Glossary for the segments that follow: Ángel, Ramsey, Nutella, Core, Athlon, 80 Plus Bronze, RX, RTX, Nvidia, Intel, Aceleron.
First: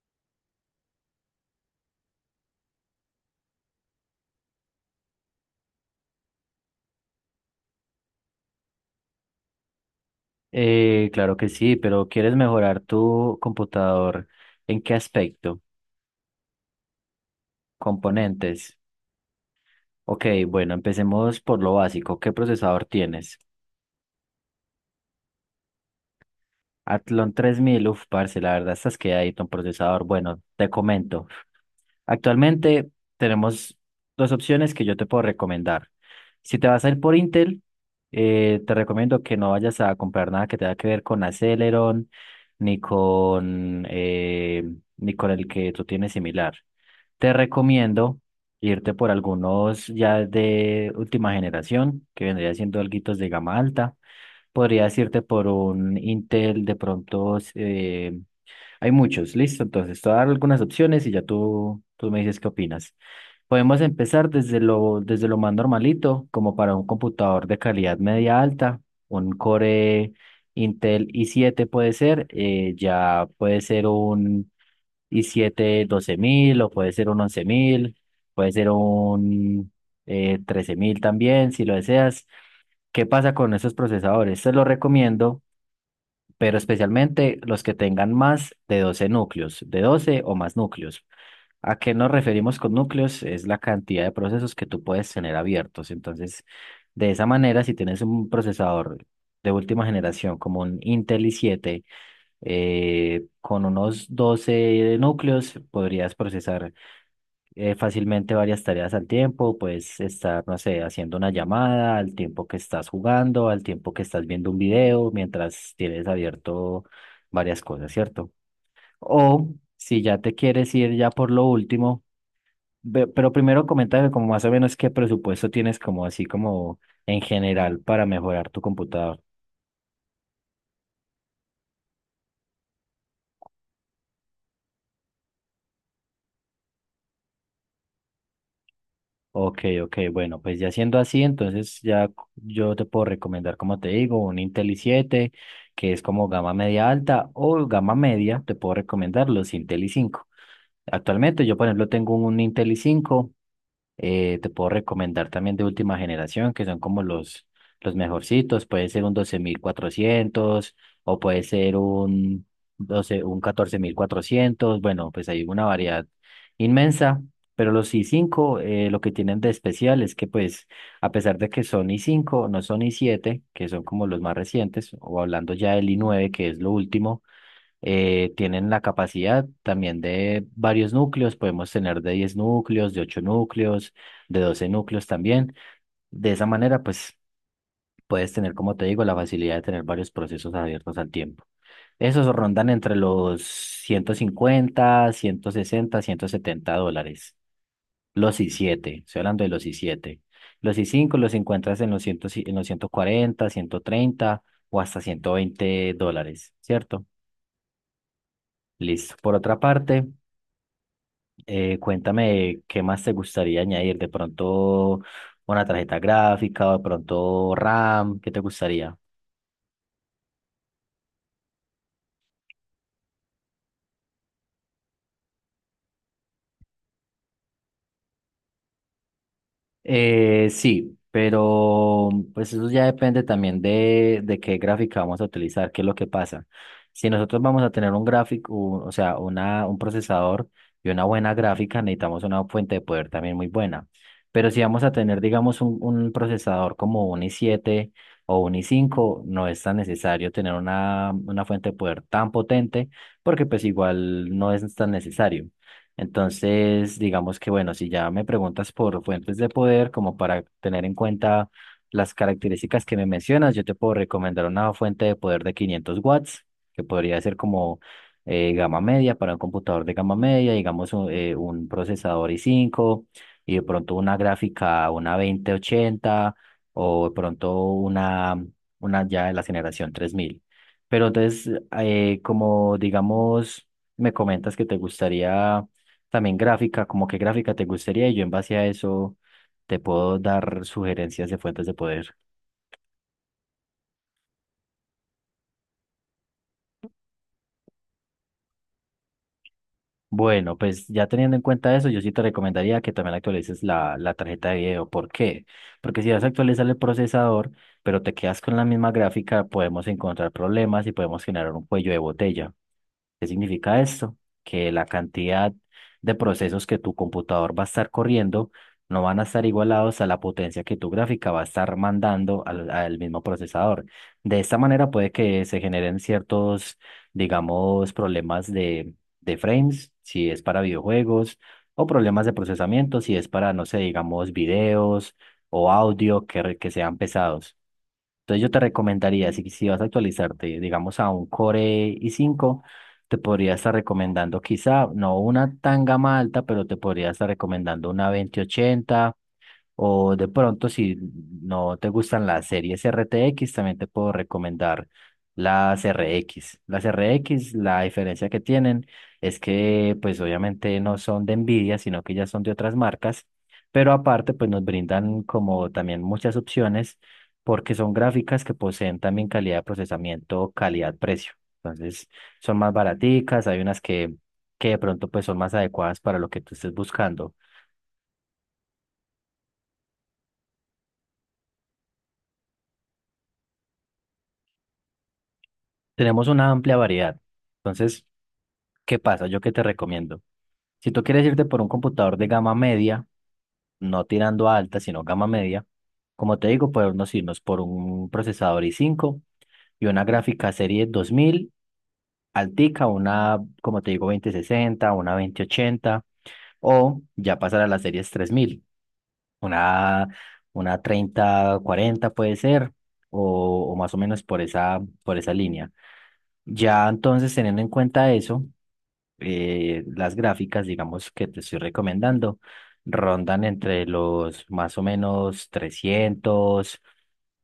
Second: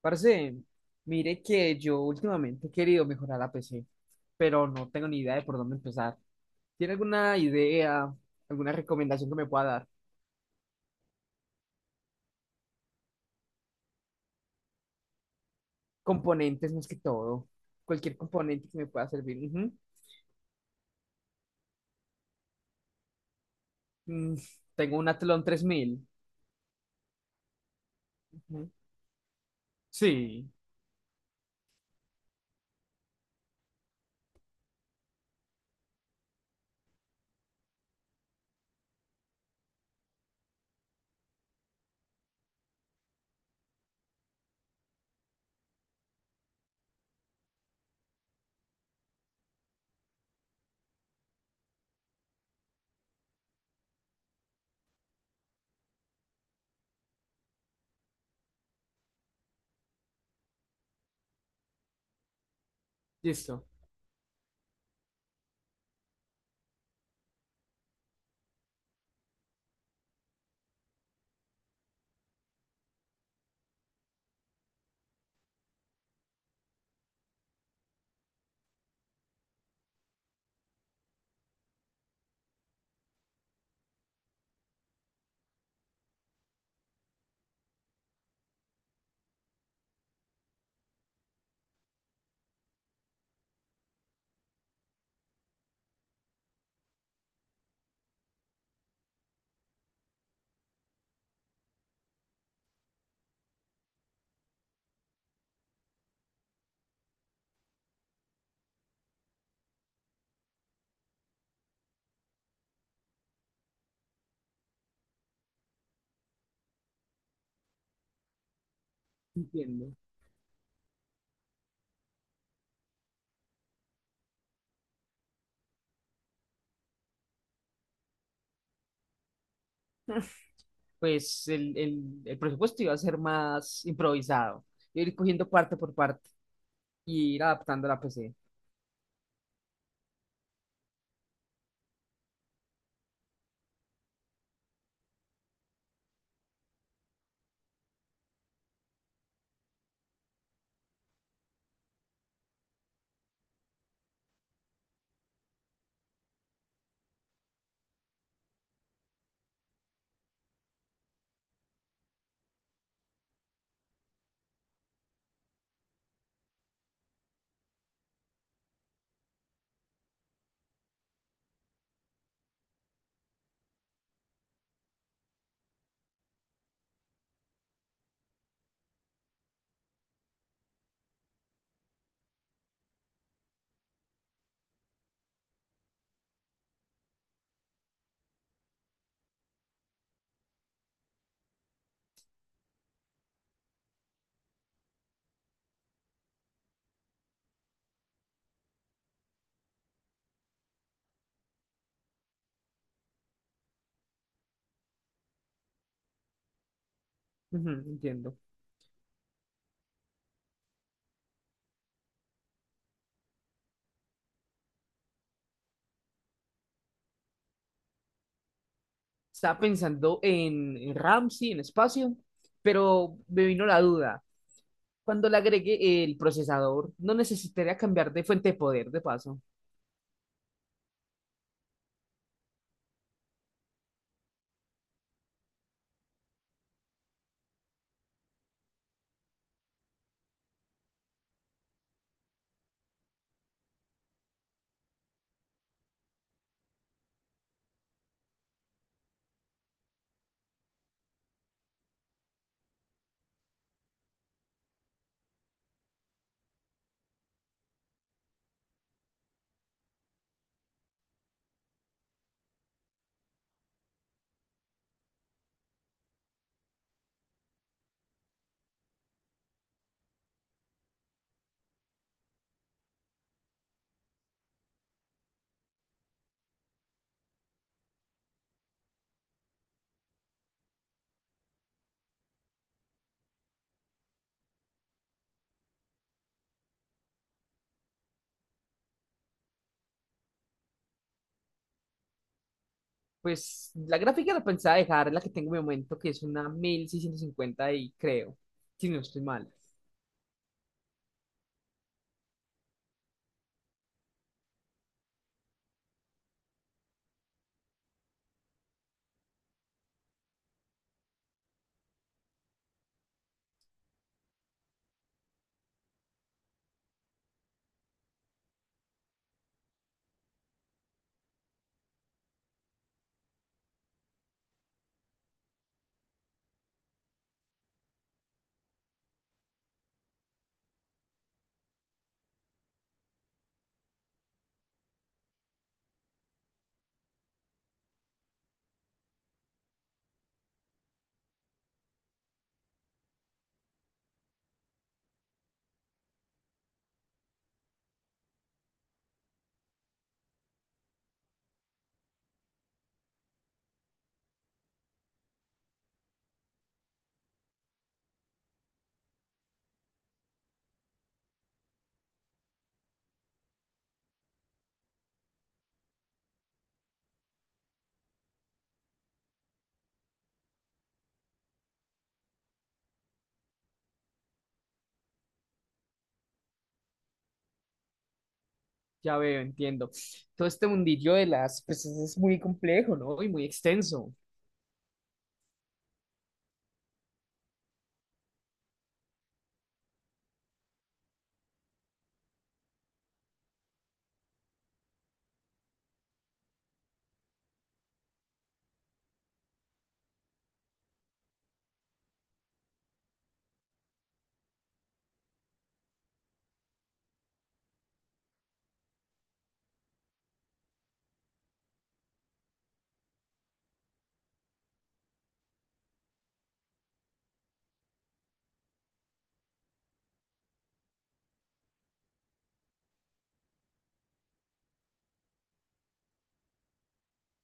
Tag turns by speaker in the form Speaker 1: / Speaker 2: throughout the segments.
Speaker 1: Parce, mire que yo últimamente he querido mejorar la PC, pero no tengo ni idea de por dónde empezar. ¿Tiene alguna idea, alguna recomendación que me pueda dar?
Speaker 2: Claro que sí, pero ¿quieres mejorar tu computador? ¿En qué aspecto?
Speaker 1: Componentes más que todo. Cualquier componente
Speaker 2: Componentes.
Speaker 1: que me pueda servir. Ujú.
Speaker 2: Ok, bueno, empecemos por lo básico. ¿Qué procesador tienes?
Speaker 1: Mm, Tengo un Athlon 3000.
Speaker 2: Athlon 3000, uf, parce, la
Speaker 1: Ujú.
Speaker 2: verdad estás quedadito un procesador. Bueno,
Speaker 1: Sí,
Speaker 2: te comento. Actualmente tenemos dos opciones que yo te puedo recomendar. Si te vas a ir por Intel, te recomiendo que no vayas a comprar nada que tenga que ver con Aceleron, ni con, eh, ni con el que tú tienes similar. Te recomiendo irte por algunos ya de última generación, que vendría siendo alguitos de gama alta. Podrías irte por un Intel, de pronto hay muchos, listo. Entonces, te voy a dar algunas opciones y ya tú me dices qué opinas.
Speaker 1: listo.
Speaker 2: Podemos empezar desde lo más normalito, como para un computador de calidad media alta, un Core Intel i7 puede ser, ya puede ser un y 7 12 mil o puede ser un 11000, puede ser un 13 mil también si lo deseas. ¿Qué pasa con esos procesadores? Te los recomiendo, pero especialmente los que tengan más de 12 núcleos, de 12 o más núcleos. ¿A qué nos referimos con núcleos? Es la cantidad de procesos que tú puedes tener abiertos. Entonces, de esa manera, si tienes un procesador de última generación como un Intel i siete con unos 12 núcleos podrías procesar fácilmente varias tareas al tiempo, puedes estar, no sé, haciendo una llamada, al tiempo que estás jugando, al tiempo que estás viendo un video, mientras tienes abierto varias cosas, ¿cierto? O
Speaker 1: Entiendo.
Speaker 2: si ya te quieres ir ya por lo último, pero primero coméntame como más o menos qué presupuesto tienes como así como en general para mejorar tu computador.
Speaker 1: Pues el presupuesto iba a ser más improvisado. Ir cogiendo parte por parte y ir adaptando la PC.
Speaker 2: Ok, ok, bueno, pues ya siendo así, entonces ya yo te puedo recomendar, como te digo, un Intel i siete que es como gama media alta, o gama media, te puedo recomendar los Intel i cinco. Actualmente yo, por ejemplo, tengo un Intel i cinco. Te puedo recomendar también de última generación, que son como los mejorcitos. Puede ser un 12000 cuatrocientos o puede ser un, 12, un 14400. Bueno, pues hay una variedad inmensa. Pero los i cinco, lo que tienen de especial es que, pues, a pesar de que son i cinco no son i siete que son como los más recientes, o hablando ya del i nueve que es lo último, tienen la capacidad también de varios núcleos, podemos tener de 10 núcleos, de 8 núcleos, de 12 núcleos también. De esa manera, pues puedes tener, como te digo, la facilidad de tener varios procesos abiertos al tiempo. Esos rondan entre los $150, $160, $170. Los i7, estoy hablando de los i7. Los i5 los encuentras en los, 100 en los 140, 130 o hasta $120, ¿cierto?
Speaker 1: Ujú, entiendo.
Speaker 2: Listo. Por otra parte, cuéntame qué más te gustaría añadir, de pronto una tarjeta gráfica o de pronto RAM, ¿qué te gustaría?
Speaker 1: Estaba pensando en Ramsey, en espacio, pero me vino la duda. Cuando le agregue el procesador, no necesitaría cambiar de fuente de poder, de paso.
Speaker 2: Sí, pero pues eso ya depende también de qué gráfica vamos a utilizar, qué es lo que pasa. Si nosotros vamos a tener un gráfico, o sea, un procesador y una buena gráfica, necesitamos una fuente de poder también muy buena. Pero si vamos a tener, digamos, un procesador como un i siete o un i cinco no es tan necesario tener una fuente de poder tan potente, porque pues igual no es tan necesario. Entonces, digamos que bueno, si ya me preguntas por fuentes de poder, como para tener en cuenta las características que me mencionas, yo te puedo recomendar una fuente de poder de 500 watts, que podría ser como gama media para un computador de gama media, digamos un procesador i cinco y de pronto una gráfica, una 2080 o de pronto una ya de la generación 3000. Pero entonces, como digamos, me comentas que te gustaría también gráfica, como qué gráfica te gustaría y yo en base a eso te puedo dar sugerencias de fuentes de poder.
Speaker 1: Pues la gráfica la pensaba dejar, la que tengo en mi momento, que es una 1650 y creo, si no estoy mal.
Speaker 2: Bueno, pues ya teniendo en cuenta eso, yo sí te recomendaría que también actualices la tarjeta de video. ¿Por qué? Porque si vas a actualizar el procesador, pero te quedas con la misma gráfica, podemos encontrar problemas y podemos generar un cuello de botella. ¿Qué significa esto? Que la cantidad de procesos que tu computador va a estar corriendo no van a estar igualados a la potencia que tu gráfica va a estar mandando al mismo procesador. De esta manera puede que se generen ciertos, digamos, problemas de frames, si es para videojuegos, o problemas de procesamiento, si es para, no sé, digamos, videos o audio que sean pesados. Entonces yo te recomendaría, si vas a actualizarte, digamos, a un Core i cinco, te podría estar recomendando quizá, no una tan gama alta, pero te podría estar recomendando una 2080. O de pronto, si no te gustan las series RTX, también te puedo recomendar las RX. Las R x la diferencia que tienen es que, pues obviamente no son de Nvidia, sino que ya son de otras marcas, pero aparte, pues nos brindan como también muchas opciones porque son gráficas que poseen también calidad de procesamiento, calidad-precio. Entonces, son más baraticas, hay unas que de pronto pues son más adecuadas para lo que tú estés buscando.
Speaker 1: Ya veo, entiendo. Todo este mundillo de las pues es muy complejo, ¿no? Y muy extenso.
Speaker 2: Tenemos una amplia variedad. Entonces, ¿qué pasa? ¿Yo qué te recomiendo? Si tú quieres irte por un computador de gama media, no tirando a alta, sino gama media, como te digo, podemos irnos por un procesador i5 y una gráfica serie 2000 altica, una, como te digo, 2060 una veinte ochenta o ya pasar a las series 3000 una, una 3040 puede ser, o más o menos por esa línea. Ya entonces, teniendo en cuenta eso, las gráficas, digamos, que te estoy recomendando, rondan entre los más o menos 300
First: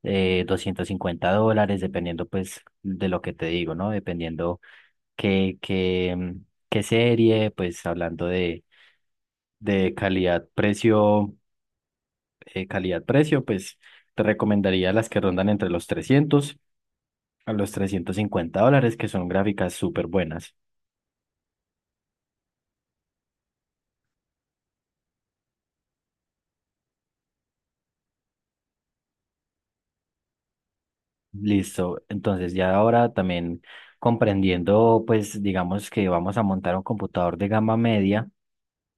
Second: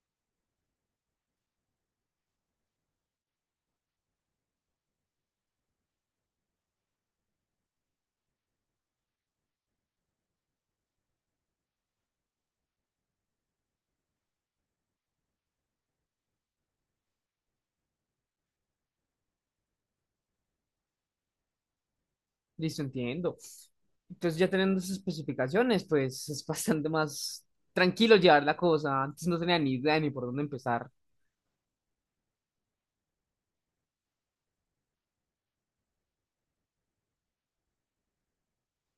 Speaker 2: $250, dependiendo pues de lo que te digo, ¿no? Dependiendo qué serie, pues hablando de calidad, precio, pues te recomendaría las que rondan entre los $300 a los $350, que son gráficas súper buenas.
Speaker 1: Listo, entiendo. Entonces ya teniendo esas especificaciones, pues es bastante más tranquilo llevar la cosa. Antes no tenía ni idea ni por dónde empezar.
Speaker 2: Listo. Entonces, ya ahora también comprendiendo, pues digamos que vamos a montar un computador de gama media,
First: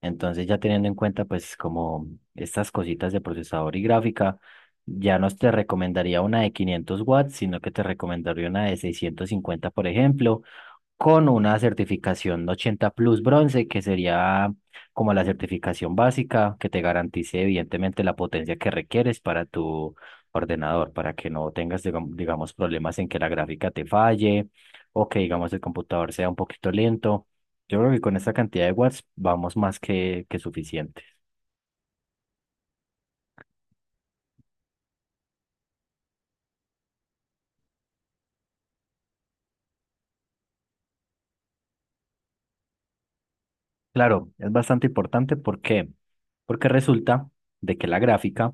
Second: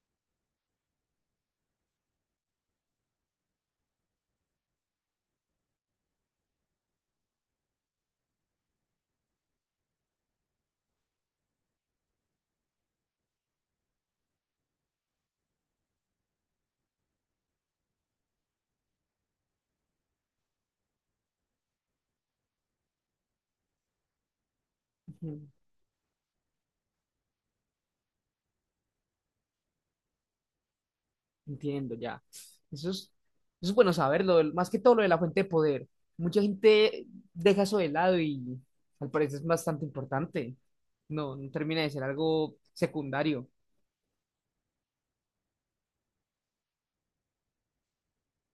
Speaker 2: entonces ya teniendo en cuenta pues como estas cositas de procesador y gráfica, ya no te recomendaría una de 500 watts, sino que te recomendaría una de 650 por ejemplo, con una certificación 80 Plus Bronce, que sería como la certificación básica que te garantice evidentemente la potencia que requieres para tu ordenador, para que no tengas, digamos, problemas en que la gráfica te falle o que,
Speaker 1: Ujú.
Speaker 2: digamos, el computador sea un poquito lento. Yo creo que con esta cantidad de watts vamos más que suficientes.
Speaker 1: Entiendo ya. Eso es, eso es bueno saberlo, el más que todo lo de la fuente de poder. Mucha gente deja eso de lado y al parecer es bastante importante. No, no termina de ser algo secundario.
Speaker 2: Claro, es bastante importante porque resulta de que la gráfica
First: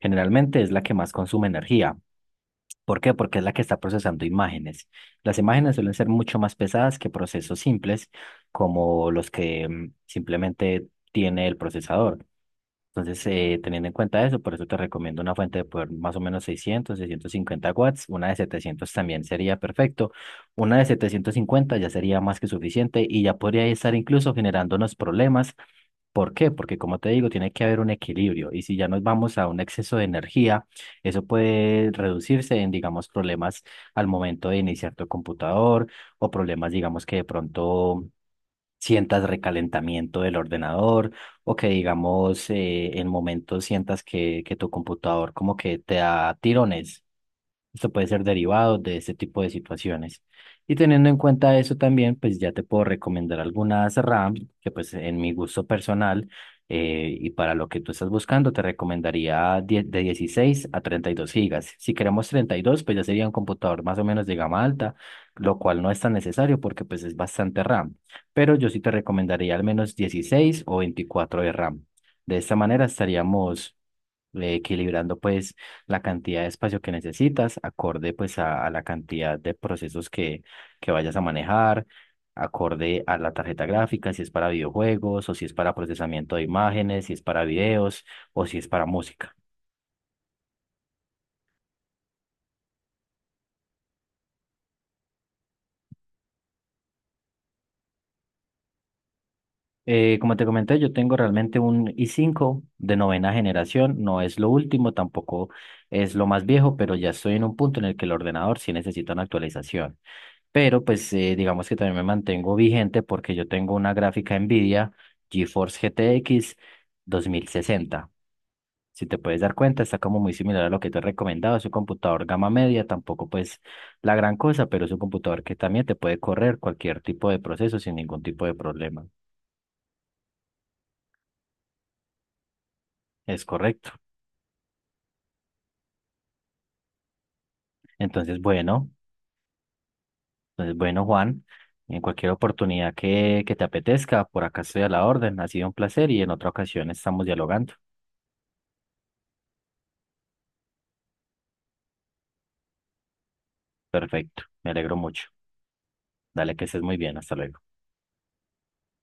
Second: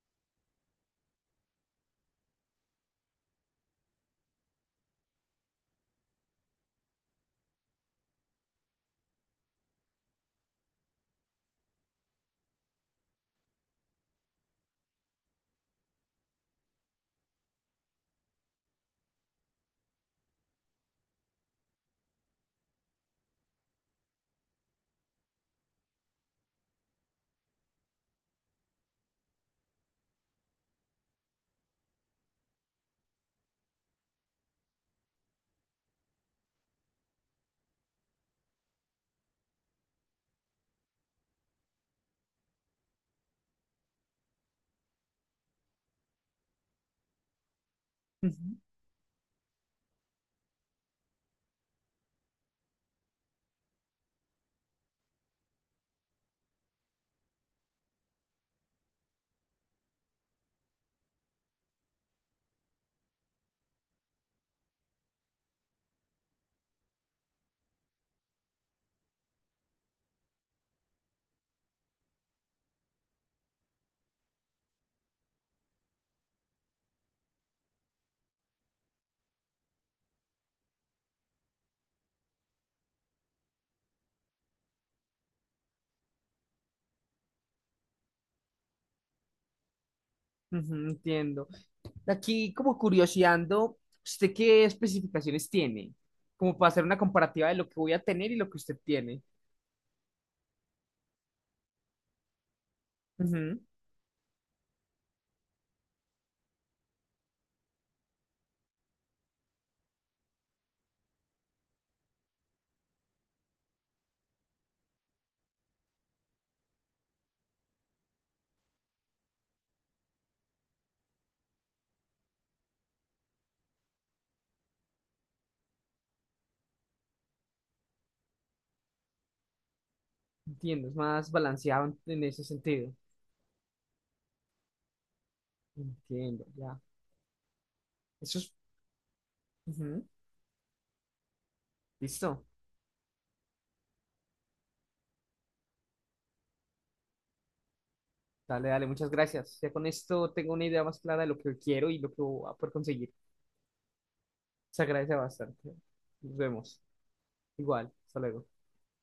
Speaker 2: generalmente es la que más consume energía. ¿Por qué? Porque es la que está procesando imágenes. Las imágenes suelen ser mucho más pesadas que procesos simples, como los que simplemente tiene el procesador. Entonces, teniendo en cuenta eso, por eso te recomiendo una fuente de poder más o menos 600, 650 watts. Una de 700 también sería perfecto. Una de 750 ya sería más que suficiente y ya podría estar incluso generándonos problemas. ¿Por qué? Porque como te digo, tiene que haber un equilibrio y si ya nos vamos a un exceso de energía, eso puede reducirse en, digamos, problemas al momento de iniciar tu computador o problemas, digamos, que de pronto sientas recalentamiento del ordenador o que, digamos, en momentos sientas que tu computador como que te da tirones. Esto puede ser derivado de este tipo de situaciones. Y teniendo en cuenta eso también, pues ya te puedo recomendar algunas RAM que pues en mi gusto personal y para lo que tú estás buscando, te recomendaría de 16 a 32 gigas. Si queremos 32 pues ya sería un computador más o menos de gama alta, lo cual no es tan necesario porque pues es bastante RAM. Pero yo sí te recomendaría al menos 16 o 24 de RAM. De esta manera estaríamos equilibrando pues la cantidad de espacio que necesitas, acorde pues a la cantidad de procesos que vayas a manejar, acorde a la tarjeta gráfica, si es para videojuegos o si es para procesamiento de imágenes, si es para videos o si es para música.
Speaker 1: Ujú, entiendo. Aquí, como curioseando, ¿usted qué especificaciones tiene? Como para hacer una comparativa de lo que voy a tener y lo que usted tiene.
Speaker 2: Como te comenté, yo tengo realmente un i cinco de novena
Speaker 1: Ujú.
Speaker 2: generación, no es lo último, tampoco es lo más viejo, pero ya estoy en un punto en el que el ordenador sí necesita una actualización. Pero pues digamos que también me mantengo vigente porque yo tengo una gráfica NVIDIA GeForce GTX 2060. Si te puedes dar cuenta, está como muy similar a lo que te he recomendado. Es un computador gama media, tampoco pues la gran cosa, pero es un computador que también te puede correr cualquier tipo de proceso sin ningún tipo de problema.
Speaker 1: Entiendo, es más balanceado en ese sentido.
Speaker 2: Es correcto.
Speaker 1: Entiendo, ya. Eso
Speaker 2: Entonces,
Speaker 1: es.
Speaker 2: bueno,
Speaker 1: Ujú.
Speaker 2: entonces, bueno, Juan, en cualquier
Speaker 1: Listo.
Speaker 2: oportunidad que te apetezca, por acá estoy a la orden. Ha sido un placer y en otra ocasión estamos dialogando.
Speaker 1: Dale, dale, muchas gracias. Ya con esto tengo una idea más clara de lo que quiero y lo que voy a poder conseguir.
Speaker 2: Perfecto, me
Speaker 1: Se
Speaker 2: alegro
Speaker 1: agradece
Speaker 2: mucho.
Speaker 1: bastante. Nos
Speaker 2: Dale, que estés
Speaker 1: vemos.
Speaker 2: muy bien. Hasta luego.
Speaker 1: Igual, hasta luego.